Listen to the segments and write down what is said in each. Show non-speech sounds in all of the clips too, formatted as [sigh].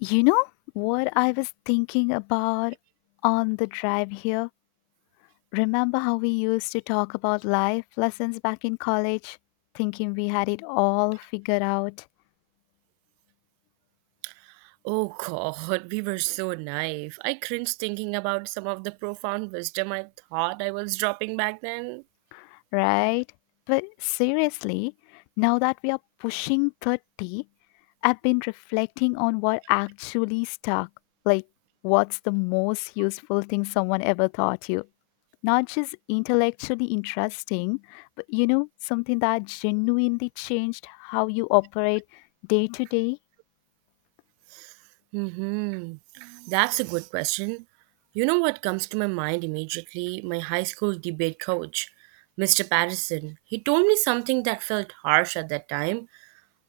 You know what I was thinking about on the drive here? Remember how we used to talk about life lessons back in college, thinking we had it all figured out, Oh god, we were so naive. I cringe thinking about some of the profound wisdom I thought I was dropping back then. right? But seriously, now that we are pushing 30, I've been reflecting on what actually stuck. Like, what's the most useful thing someone ever taught you? Not just intellectually interesting, but something that genuinely changed how you operate day to day? Hmm, that's a good question. You know what comes to my mind immediately? My high school debate coach, Mr. Patterson. He told me something that felt harsh at that time,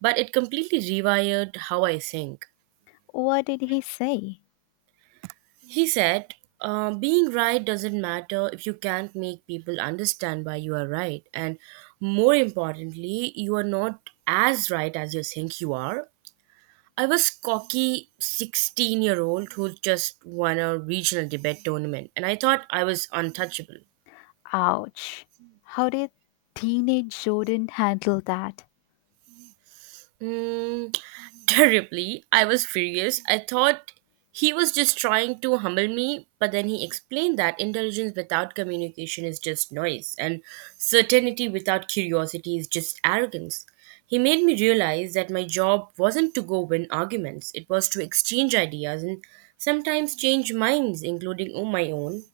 but it completely rewired how I think. What did he say? He said, being right doesn't matter if you can't make people understand why you are right. And more importantly, you are not as right as you think you are. I was cocky 16-year-old year old who just won a regional debate tournament, and I thought I was untouchable. Ouch. How did teenage Jordan handle that? Mm, terribly. I was furious. I thought he was just trying to humble me, but then he explained that intelligence without communication is just noise, and certainty without curiosity is just arrogance. He made me realize that my job wasn't to go win arguments, it was to exchange ideas and sometimes change minds, including oh, my own.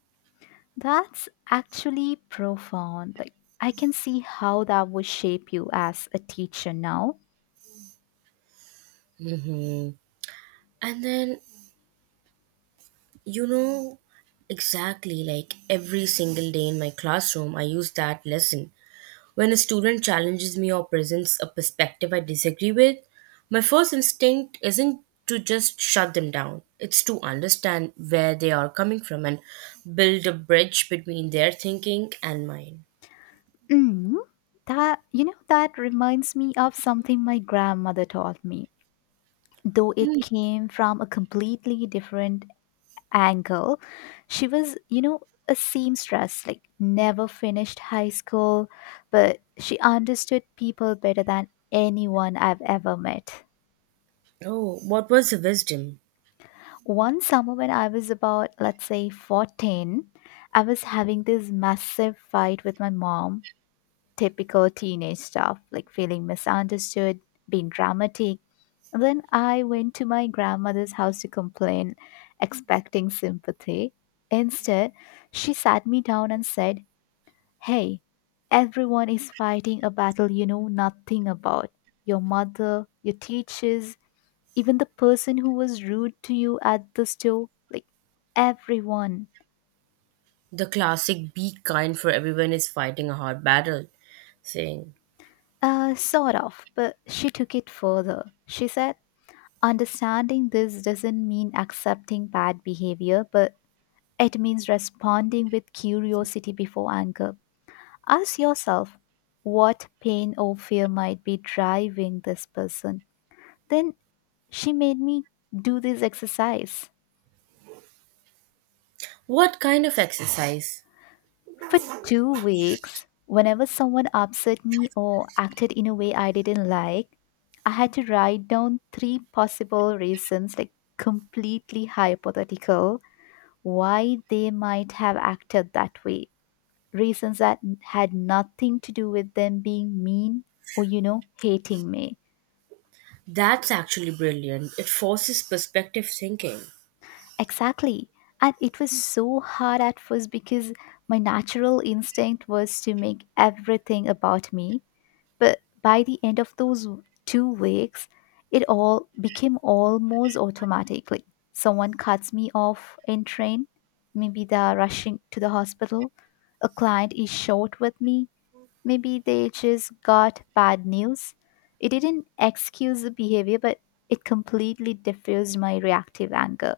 That's actually profound. Like, I can see how that would shape you as a teacher now. Hmm And then, you know, Exactly, like every single day in my classroom, I use that lesson. When a student challenges me or presents a perspective I disagree with, my first instinct isn't to just shut them down. It's to understand where they are coming from and build a bridge between their thinking and mine. Mm, that reminds me of something my grandmother taught me, though it Hmm. came from a completely different angle. She was, a seamstress, like never finished high school, but she understood people better than anyone I've ever met. Oh, what was the wisdom? One summer when I was about, let's say, 14, I was having this massive fight with my mom, typical teenage stuff, like feeling misunderstood, being dramatic. And then I went to my grandmother's house to complain, expecting sympathy. Instead, she sat me down and said, "Hey, everyone is fighting a battle you know nothing about. Your mother, your teachers, even the person who was rude to you at the store. Like, everyone." The classic "be kind, for everyone is fighting a hard battle" saying. Sort of, but she took it further. She said, "Understanding this doesn't mean accepting bad behavior, but it means responding with curiosity before anger. Ask yourself what pain or fear might be driving this person." Then she made me do this exercise What kind of exercise? for 2 weeks. Whenever someone upset me or acted in a way I didn't like, I had to write down 3 possible reasons, like completely hypothetical, why they might have acted that way. Reasons that had nothing to do with them being mean or, hating me. That's actually brilliant. It forces perspective thinking. Exactly. And it was so hard at first because my natural instinct was to make everything about me. But by the end of those 2 weeks, it all became almost automatically. Someone cuts me off in train, maybe they're rushing to the hospital. A client is short with me, maybe they just got bad news. It didn't excuse the behavior, but it completely diffused my reactive anger.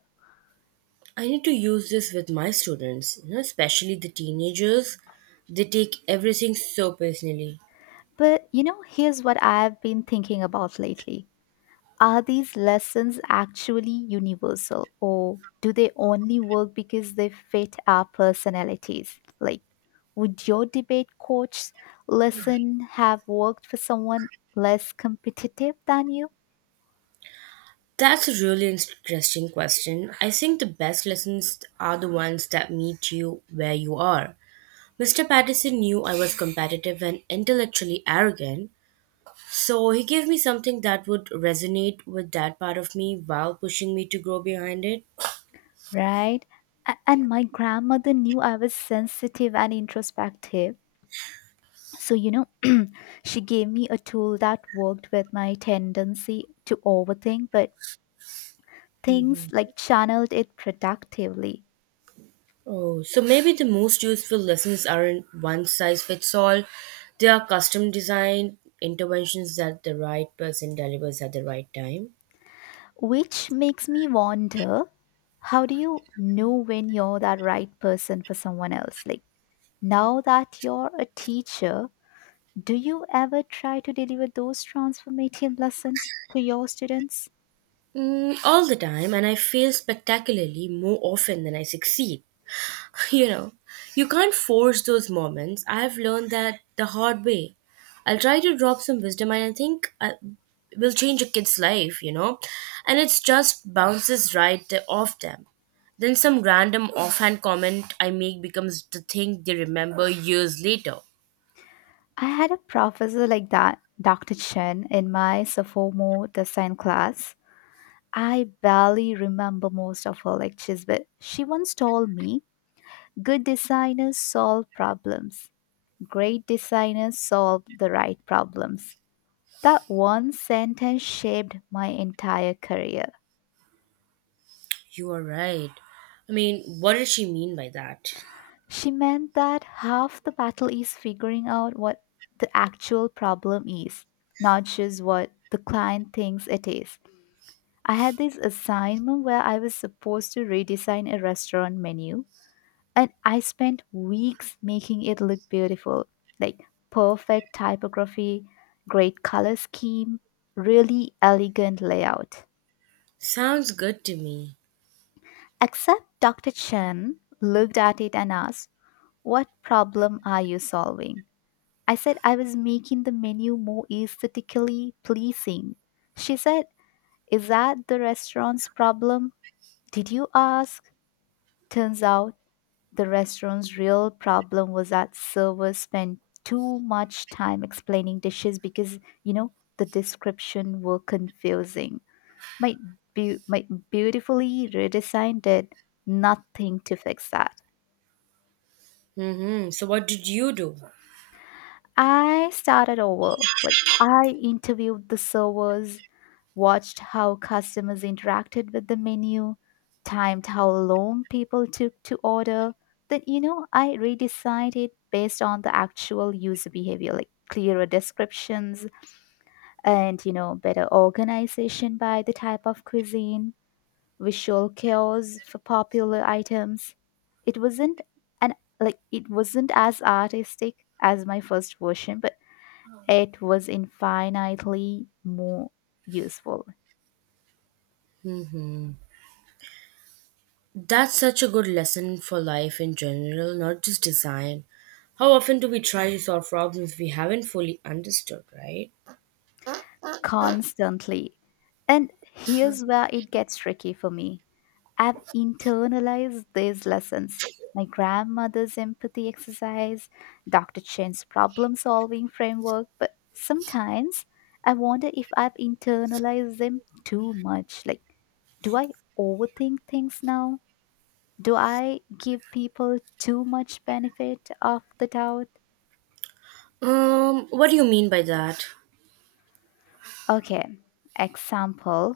I need to use this with my students, you know, especially the teenagers. They take everything so personally. But you know, here's what I've been thinking about lately. Are these lessons actually universal, or do they only work because they fit our personalities? Like, would your debate coach lesson have worked for someone less competitive than you, That's a really interesting question. I think the best lessons are the ones that meet you where you are. Mr. Patterson knew I was competitive and intellectually arrogant, so he gave me something that would resonate with that part of me while pushing me to grow behind it. right? And my grandmother knew I was sensitive and introspective. So, she gave me a tool that worked with my tendency to overthink, but things like channeled it productively. Oh, so maybe the most useful lessons aren't one size fits all. They are custom designed interventions that the right person delivers at the right time. Which makes me wonder, how do you know when you're that right person for someone else? Like, now that you're a teacher, do you ever try to deliver those transformative lessons to your students? All the time, and I fail spectacularly more often than I succeed. You know, you can't force those moments. I've learned that the hard way. I'll try to drop some wisdom, and I think I will change a kid's life, you know, and it's just bounces right off them. Then some random offhand comment I make becomes the thing they remember years later. I had a professor like that, Dr. Chen, in my sophomore design class. I barely remember most of her lectures, but she once told me good designers solve problems. Great designers solve the right problems. That one sentence shaped my entire career. You are right. I mean, what did she mean by that? She meant that half the battle is figuring out what the actual problem is, not just what the client thinks it is. I had this assignment where I was supposed to redesign a restaurant menu, and I spent weeks making it look beautiful, like perfect typography, great color scheme, really elegant layout. Sounds good to me. Except Dr. Chen looked at it and asked, "What problem are you solving?" I said I was making the menu more aesthetically pleasing. She said, "Is that the restaurant's problem? Did you ask?" Turns out the restaurant's real problem was that servers spent too much time explaining dishes because, the description were confusing. My, my beautifully redesigned it, nothing to fix that. Mm-hmm. So what did you do? I started over. Like, I interviewed the servers, watched how customers interacted with the menu, timed how long people took to order. Then, I redesigned it based on the actual user behavior, like clearer descriptions and, better organization by the type of cuisine, visual cues for popular items. It wasn't an it wasn't as artistic as my first version, but it was infinitely more useful, Mm-hmm. That's such a good lesson for life in general, not just design. How often do we try to solve problems we haven't fully understood, right? constantly. And here's where it gets tricky for me. I've internalized these lessons. My grandmother's empathy exercise, Dr. Chen's problem solving framework, but sometimes I wonder if I've internalized them too much. Like, do I overthink things now? Do I give people too much benefit of the doubt? What do you mean by that? Okay, example.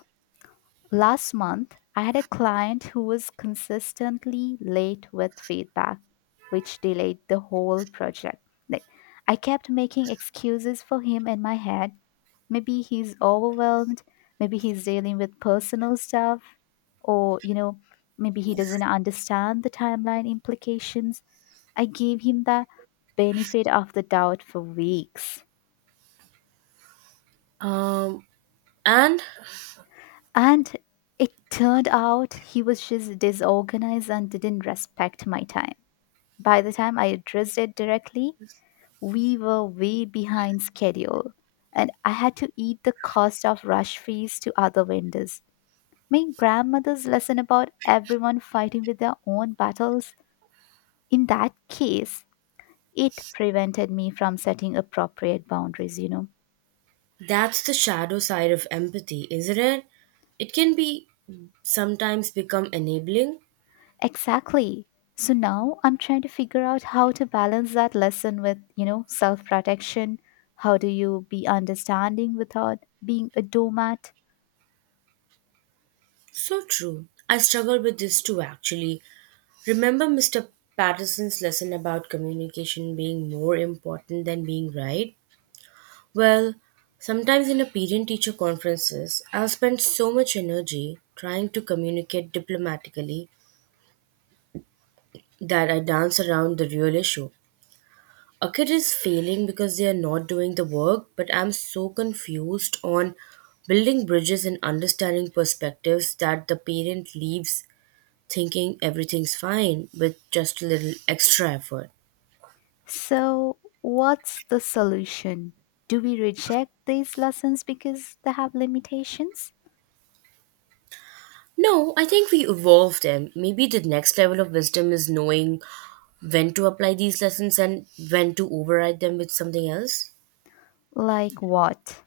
Last month, I had a client who was consistently late with feedback, which delayed the whole project. Like, I kept making excuses for him in my head. Maybe he's overwhelmed, maybe he's dealing with personal stuff, or, maybe he doesn't understand the timeline implications. I gave him the benefit of the doubt for weeks. Um, and And it turned out he was just disorganized and didn't respect my time. By the time I addressed it directly, we were way behind schedule. And I had to eat the cost of rush fees to other vendors. My grandmother's lesson about everyone fighting with their own battles, in that case, it prevented me from setting appropriate boundaries, that's the shadow side of empathy, isn't it? It can be sometimes become enabling. Exactly. So now I'm trying to figure out how to balance that lesson with, self protection. How do you be understanding without being a doormat? So true. I struggle with this too, actually. Remember Mr. Patterson's lesson about communication being more important than being right? Well, sometimes in a parent teacher conferences, I've spent so much energy trying to communicate diplomatically that I dance around the real issue. A kid is failing because they are not doing the work, but I'm so confused on building bridges and understanding perspectives that the parent leaves thinking everything's fine with just a little extra effort. So, what's the solution? Do we reject these lessons because they have limitations? No, I think we evolve them. Maybe the next level of wisdom is knowing when to apply these lessons and when to override them with something else. Like what?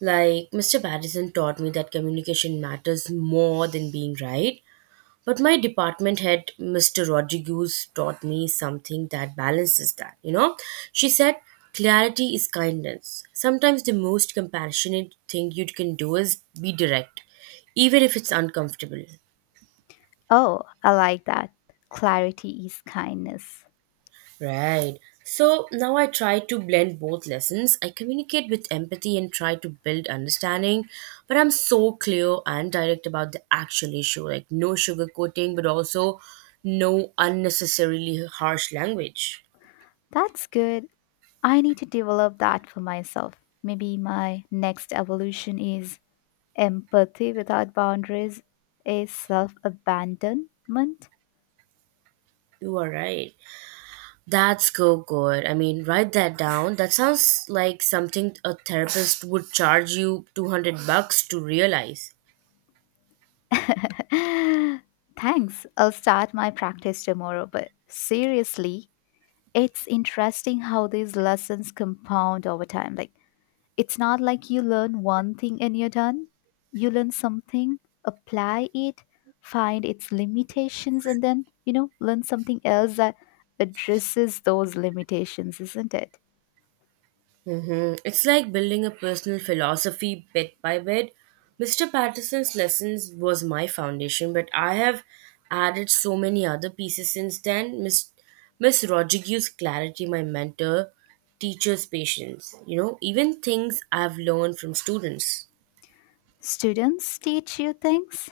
Like, Mr. Patterson taught me that communication matters more than being right. But my department head, Mr. Rodriguez, taught me something that balances that, you know? She said, clarity is kindness. Sometimes the most compassionate thing you can do is be direct, even if it's uncomfortable. Oh, I like that. Clarity is kindness. Right. So now I try to blend both lessons. I communicate with empathy and try to build understanding, but I'm so clear and direct about the actual issue, like, no sugarcoating, but also no unnecessarily harsh language. That's good. I need to develop that for myself. Maybe my next evolution is empathy without boundaries is self abandonment. You are right. That's so good. I mean, write that down. That sounds like something a therapist would charge you 200 bucks to realize. [laughs] Thanks. I'll start my practice tomorrow. But seriously, it's interesting how these lessons compound over time. Like, it's not like you learn one thing and you're done. You learn something, apply it, find its limitations, and then, learn something else that addresses those limitations, isn't it? It's like building a personal philosophy bit by bit. Mr. Patterson's lessons was my foundation, but I have added so many other pieces since then. Miss Rodriguez's clarity, my mentor, teacher's patience, you know, even things I've learned from students. Students teach you things,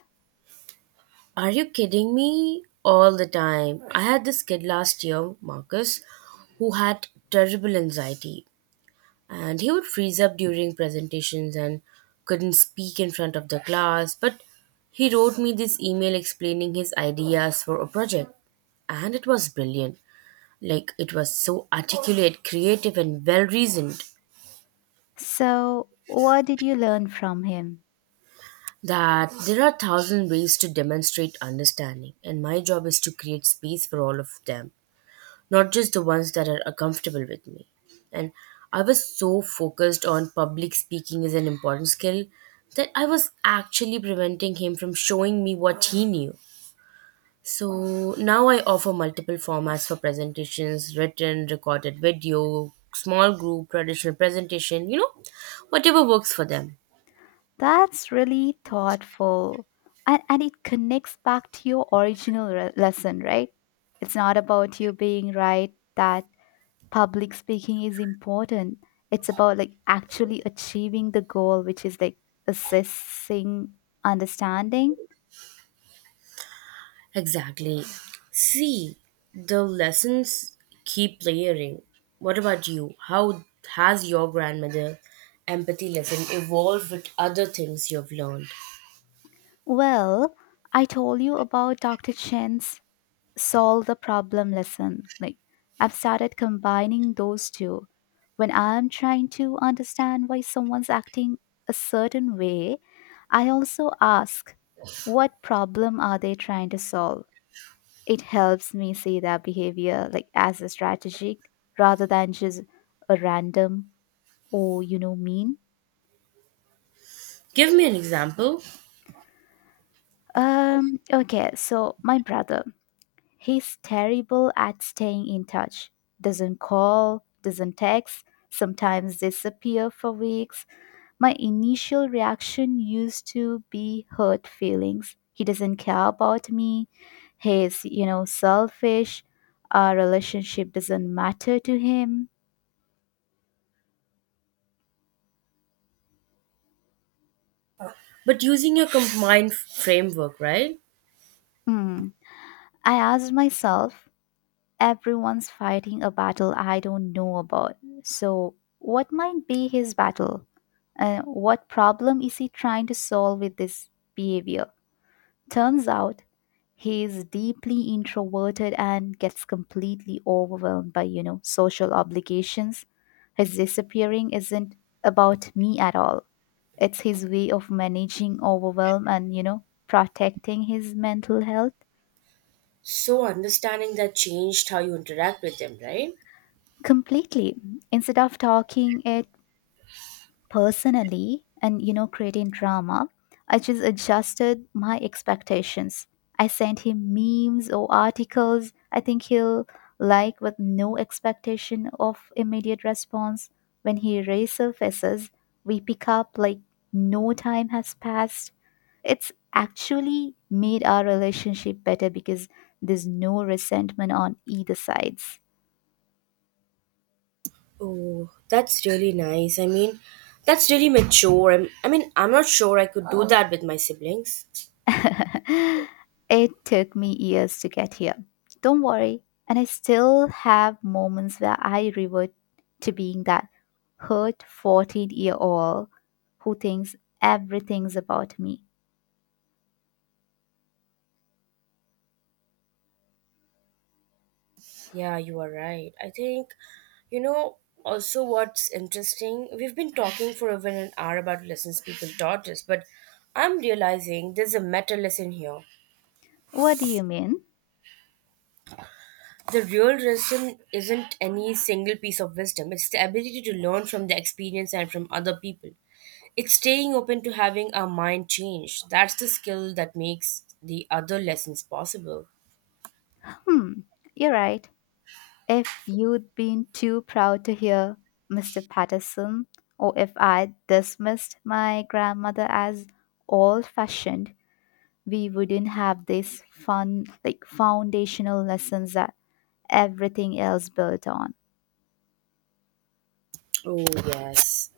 Are you kidding me? All the time. I had this kid last year, Marcus, who had terrible anxiety, and he would freeze up during presentations and couldn't speak in front of the class, but he wrote me this email explaining his ideas for a project, and it was brilliant. Like, it was so articulate, creative and well reasoned, so, what did you learn from him? that there are thousand ways to demonstrate understanding, and my job is to create space for all of them, not just the ones that are uncomfortable with me. And I was so focused on public speaking as an important skill that I was actually preventing him from showing me what he knew. So now I offer multiple formats for presentations: written, recorded video, small group, traditional presentation, you know, whatever works for them. That's really thoughtful. And it connects back to your original lesson, right? It's not about you being right that public speaking is important. It's about like actually achieving the goal, which is like assessing understanding. Exactly. See, the lessons keep layering. What about you? How has your grandmother empathy lesson evolved with other things you've learned? Well, I told you about Dr. Chen's solve the problem lesson. Like, I've started combining those two. When I'm trying to understand why someone's acting a certain way, I also ask, what problem are they trying to solve? It helps me see their behavior like as a strategic rather than just a random or mean. Give me an example, Okay, so my brother, he's terrible at staying in touch. Doesn't call, doesn't text, sometimes disappear for weeks. My initial reaction used to be hurt feelings. He doesn't care about me. He's, selfish. Our relationship doesn't matter to him. but using a combined framework, right? Hmm. I asked myself, everyone's fighting a battle I don't know about. So, what might be his battle? And what problem is he trying to solve with this behavior? Turns out he is deeply introverted and gets completely overwhelmed by, social obligations. His disappearing isn't about me at all. It's his way of managing overwhelm and, protecting his mental health So, understanding that changed how you interact with them, right? completely. Instead of talking it personally and creating drama, I just adjusted my expectations. I sent him memes or articles I think he'll like with no expectation of immediate response. When he resurfaces we pick up like no time has passed. It's actually made our relationship better because there's no resentment on either sides. Oh, that's really nice. I mean, that's really mature. I mean, I'm not sure I could do that with my siblings. [laughs] It took me years to get here. Don't worry. And I still have moments where I revert to being that hurt 14-year-old who thinks everything's about me. Yeah, you are right. I think, you know, also what's interesting, we've been talking for over an hour about lessons people taught us, but I'm realizing there's a meta lesson here. What do you mean? The real lesson isn't any single piece of wisdom, it's the ability to learn from the experience and from other people. It's staying open to having our mind change. That's the skill that makes the other lessons possible. Hmm, you're right. If you'd been too proud to hear Mr. Patterson, or if I dismissed my grandmother as old fashioned, we wouldn't have these fun, like foundational lessons that everything else built on. Oh, yes.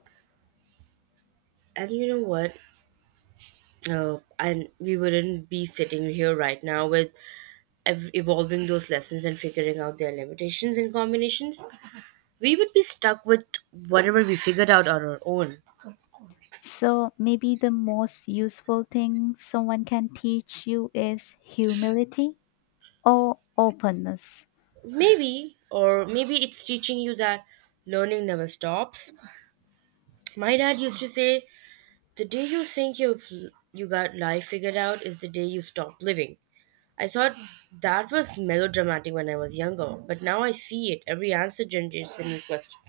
And you know what? And we wouldn't be sitting here right now with evolving those lessons and figuring out their limitations and combinations, we would be stuck with whatever we figured out on our own. So maybe the most useful thing someone can teach you is humility or openness. Maybe, or maybe it's teaching you that learning never stops. My dad used to say, "The day you think you got life figured out is the day you stop living." I thought that was melodramatic when I was younger, but now I see it: every answer generates a new question.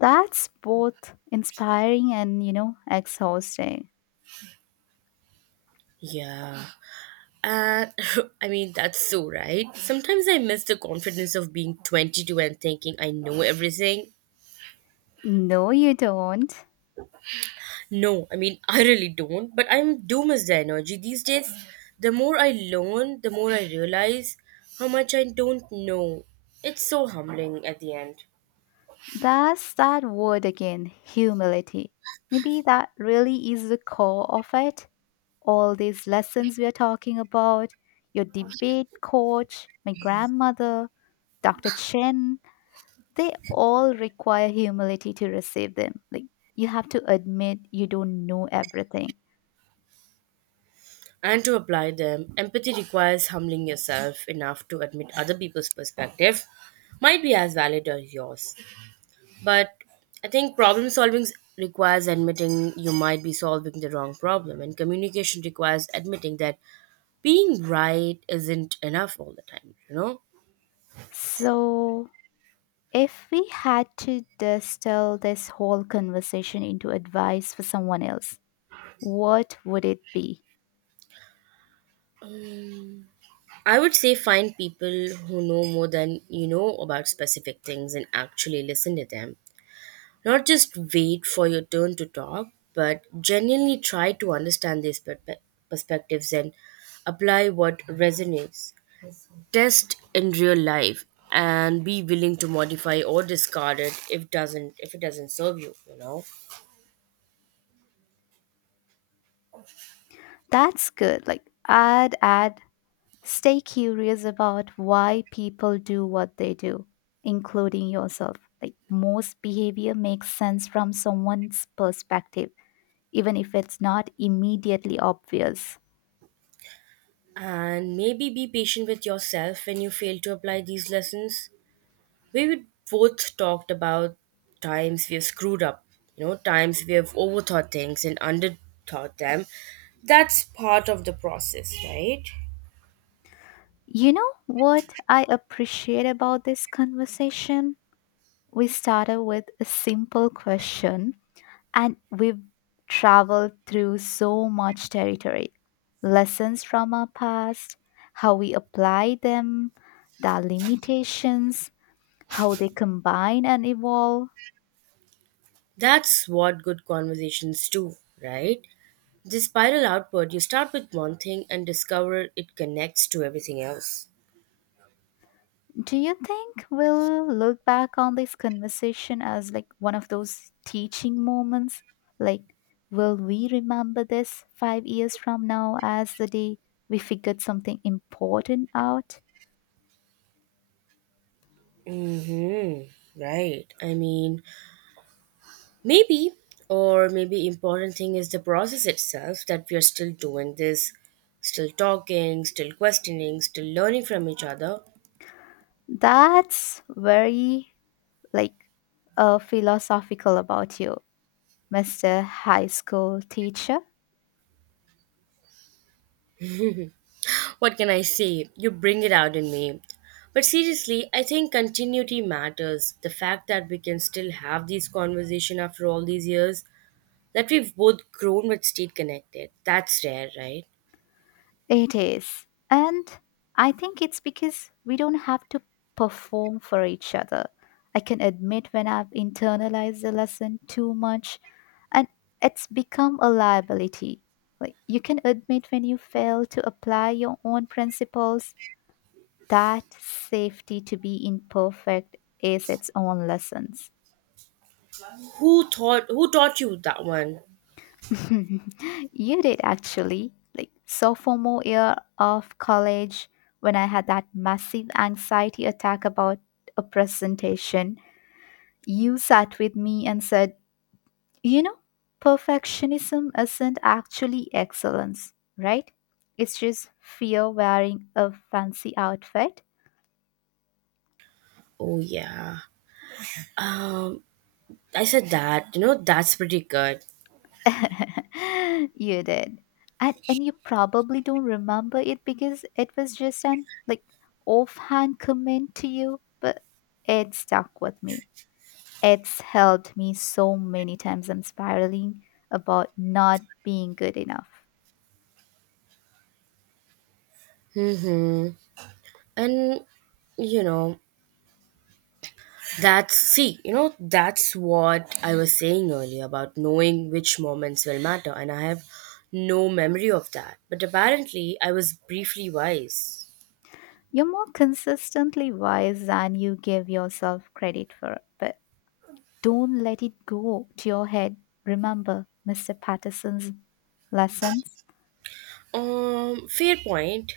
That's both inspiring and, exhausting. Yeah. And [laughs] I mean, that's so right. Sometimes I miss the confidence of being 22 and thinking I know everything. No, you don't. No, I mean, [laughs] I really don't, but I do miss the energy these days. The more I learn, the more I realize how much I don't know. It's so humbling at the end. That's that word again, humility. Maybe that really is the core of it. All these lessons we are talking about, your debate coach, my grandmother, Dr. Chen, they all require humility to receive them. Like, you have to admit you don't know everything. And to apply them, empathy requires humbling yourself enough to admit other people's perspective might be as valid as yours. But I think problem solving requires admitting you might be solving the wrong problem, and communication requires admitting that being right isn't enough all the time, you know? So, if we had to distill this whole conversation into advice for someone else, what would it be? Mm, I would say find people who know more than you know about specific things and actually listen to them. Not just wait for your turn to talk, but genuinely try to understand these perspectives and apply what resonates. Test in real life and be willing to modify or discard it if it doesn't serve you, you know. That's good. Like, I'd add stay curious about why people do what they do, including yourself. Like, most behavior makes sense from someone's perspective, even if it's not immediately obvious. And maybe be patient with yourself when you fail to apply these lessons. We both talked about times we have screwed up, you know, times we have overthought things and underthought them. That's part of the process, right? You know what I appreciate about this conversation? We started with a simple question and we've traveled through so much territory. Lessons from our past, how we apply them, their limitations, how they combine and evolve. That's what good conversations do, right? The spiral outward, you start with one thing and discover it connects to everything else. Do you think we'll look back on this conversation as like one of those teaching moments? Like, will we remember this 5 years from now as the day we figured something important out? hmm Right. I mean, maybe, or maybe important thing is the process itself, that we are still doing this, still talking, still questioning, still learning from each other. That's very like philosophical about you, Mr. High School Teacher. What can I say? You bring it out in me. But seriously, I think continuity matters. The fact that we can still have these conversation after all these years, that we've both grown but stayed connected. That's rare, right? It is. And I think it's because we don't have to perform for each other. I can admit when I've internalized the lesson too much and it's become a liability. Like, you can admit when you fail to apply your own principles, that safety to be imperfect is its own lessons. Who thought? Who taught you that one? [laughs] You did actually. Like sophomore year of college, when I had that massive anxiety attack about a presentation, you sat with me and said, "You know, perfectionism isn't actually excellence, right? It's just fear wearing a fancy outfit." Oh yeah. Um, I said that, you know, that's pretty good. [laughs] You did. And you probably don't remember it because it was just an like offhand comment to you, but it stuck with me. It's helped me so many times I'm spiraling about not being good enough. hmm And, you know, that's, see, that's what I was saying earlier about knowing which moments will matter. And I have no memory of that. But apparently, I was briefly wise. You're more consistently wise than you give yourself credit for, but don't let it go to your head. Remember Mr. Patterson's lessons. Fair point.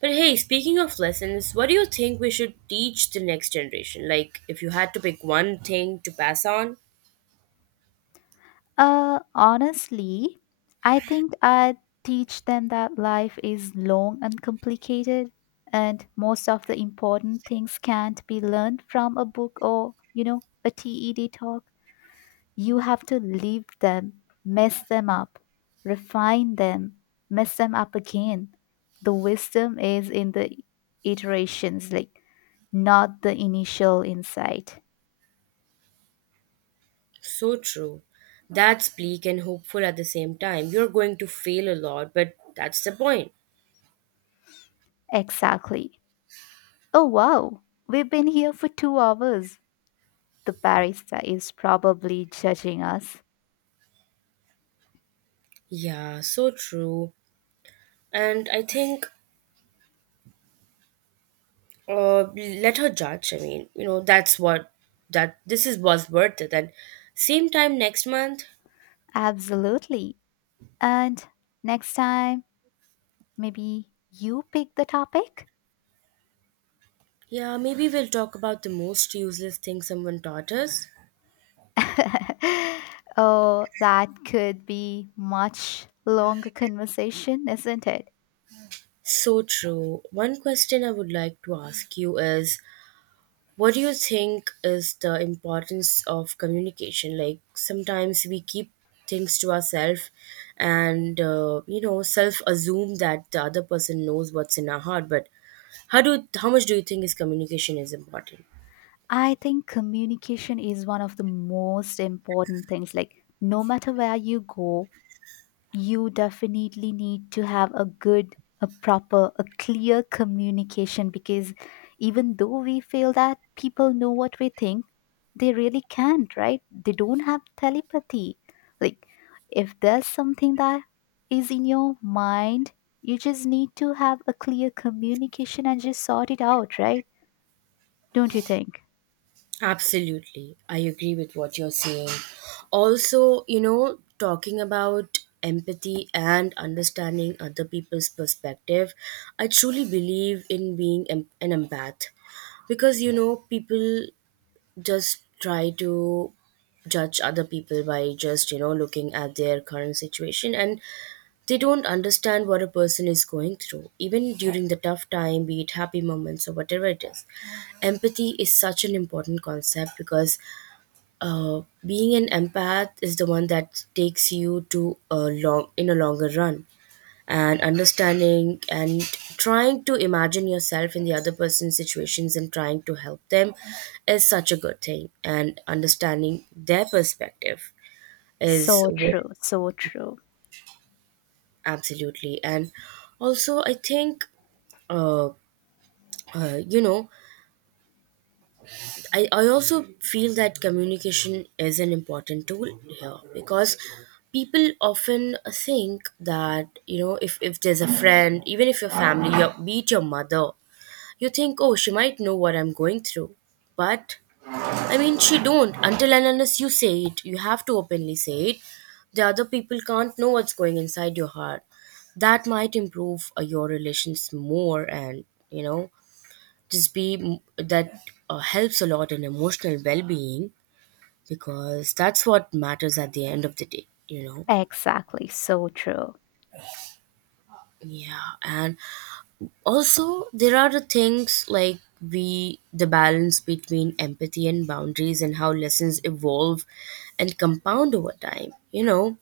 But hey, speaking of lessons, what do you think we should teach the next generation? Like, if you had to pick one thing to pass on? Honestly, I think I'd teach them that life is long and complicated, and most of the important things can't be learned from a book or, a TED talk. You have to live them, mess them up, refine them, mess them up again. The wisdom is in the iterations, like not the initial insight. So true. That's bleak and hopeful at the same time. You're going to fail a lot, but that's the point. Exactly. Oh, wow. We've been here for 2 hours. The barista is probably judging us. Yeah, so true. And I think let her judge. I mean, you know, that's what, that this is was worth it. And same time next month, Absolutely. And next time, maybe you pick the topic? yeah, maybe we'll talk about the most useless thing someone taught us. [laughs] Oh, that could be much longer conversation, isn't it? So true. One question I would like to ask you is, what do you think is the importance of communication? Like, sometimes we keep things to ourselves and, you know, self assume that the other person knows what's in our heart. But how much do you think is communication is important? I think communication is one of the most important things. Like, no matter where you go, you definitely need to have a good a clear communication because even though we feel that people know what we think, they really can't, right? They don't have telepathy. Like, if there's something that is in your mind, you just need to have a clear communication and just sort it out, right? Don't you think? Absolutely. I agree with what you're saying. Also, you know, talking about empathy and understanding other people's perspective, I truly believe in being an empath because, you know, people just try to judge other people by just, you know, looking at their current situation, and they don't understand what a person is going through, even during the tough time, be it happy moments or whatever it is. Empathy is such an important concept because being an empath is the one that takes you to a longer run, and understanding and trying to imagine yourself in the other person's situations and trying to help them is such a good thing, and understanding their perspective is So what... true, so true, Absolutely. And also I think, uh, you know, I also feel that communication is an important tool here, because people often think that, you know, if there's a friend, even if your family, your, be it your mother, you think, oh, she might know what I'm going through. But I mean, she don't until and unless you say it. You have to openly say it. The other people can't know what's going inside your heart. That might improve your relations more, and, you know, just that helps a lot in emotional well-being, because that's what matters at the end of the day, you know. exactly, so true, Yeah, and also there are the things like we the balance between empathy and boundaries and how lessons evolve and compound over time, you know.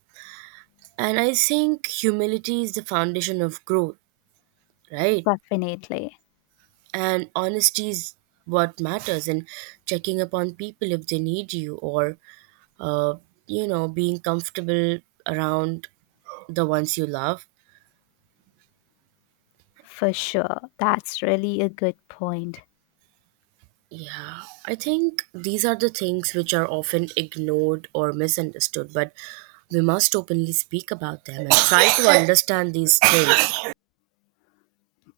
And I think humility is the foundation of growth, right? definitely. And honesty is what matters, and checking upon people if they need you, or, uh, you know, being comfortable around the ones you love. For sure. That's really a good point. Yeah, I think these are the things which are often ignored or misunderstood, but we must openly speak about them and try to [coughs] understand these things.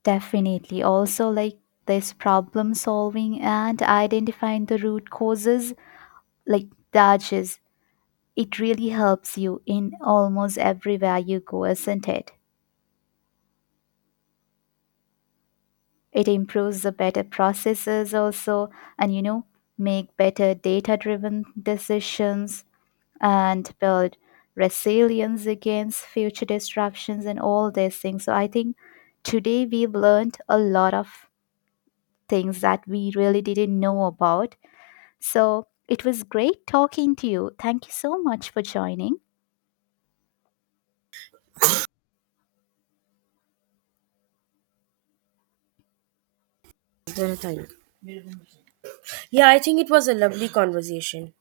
Definitely. Also, like, this problem solving and identifying the root causes, like that, just, it really helps you in almost everywhere you go, isn't it? It improves the better processes also, and you know, make better data driven decisions and build resilience against future disruptions and all these things. So, I think today we've learned a lot of things that we really didn't know about. So it was great talking to you. Thank you so much for joining. Then I think- Yeah, I think it was a lovely conversation.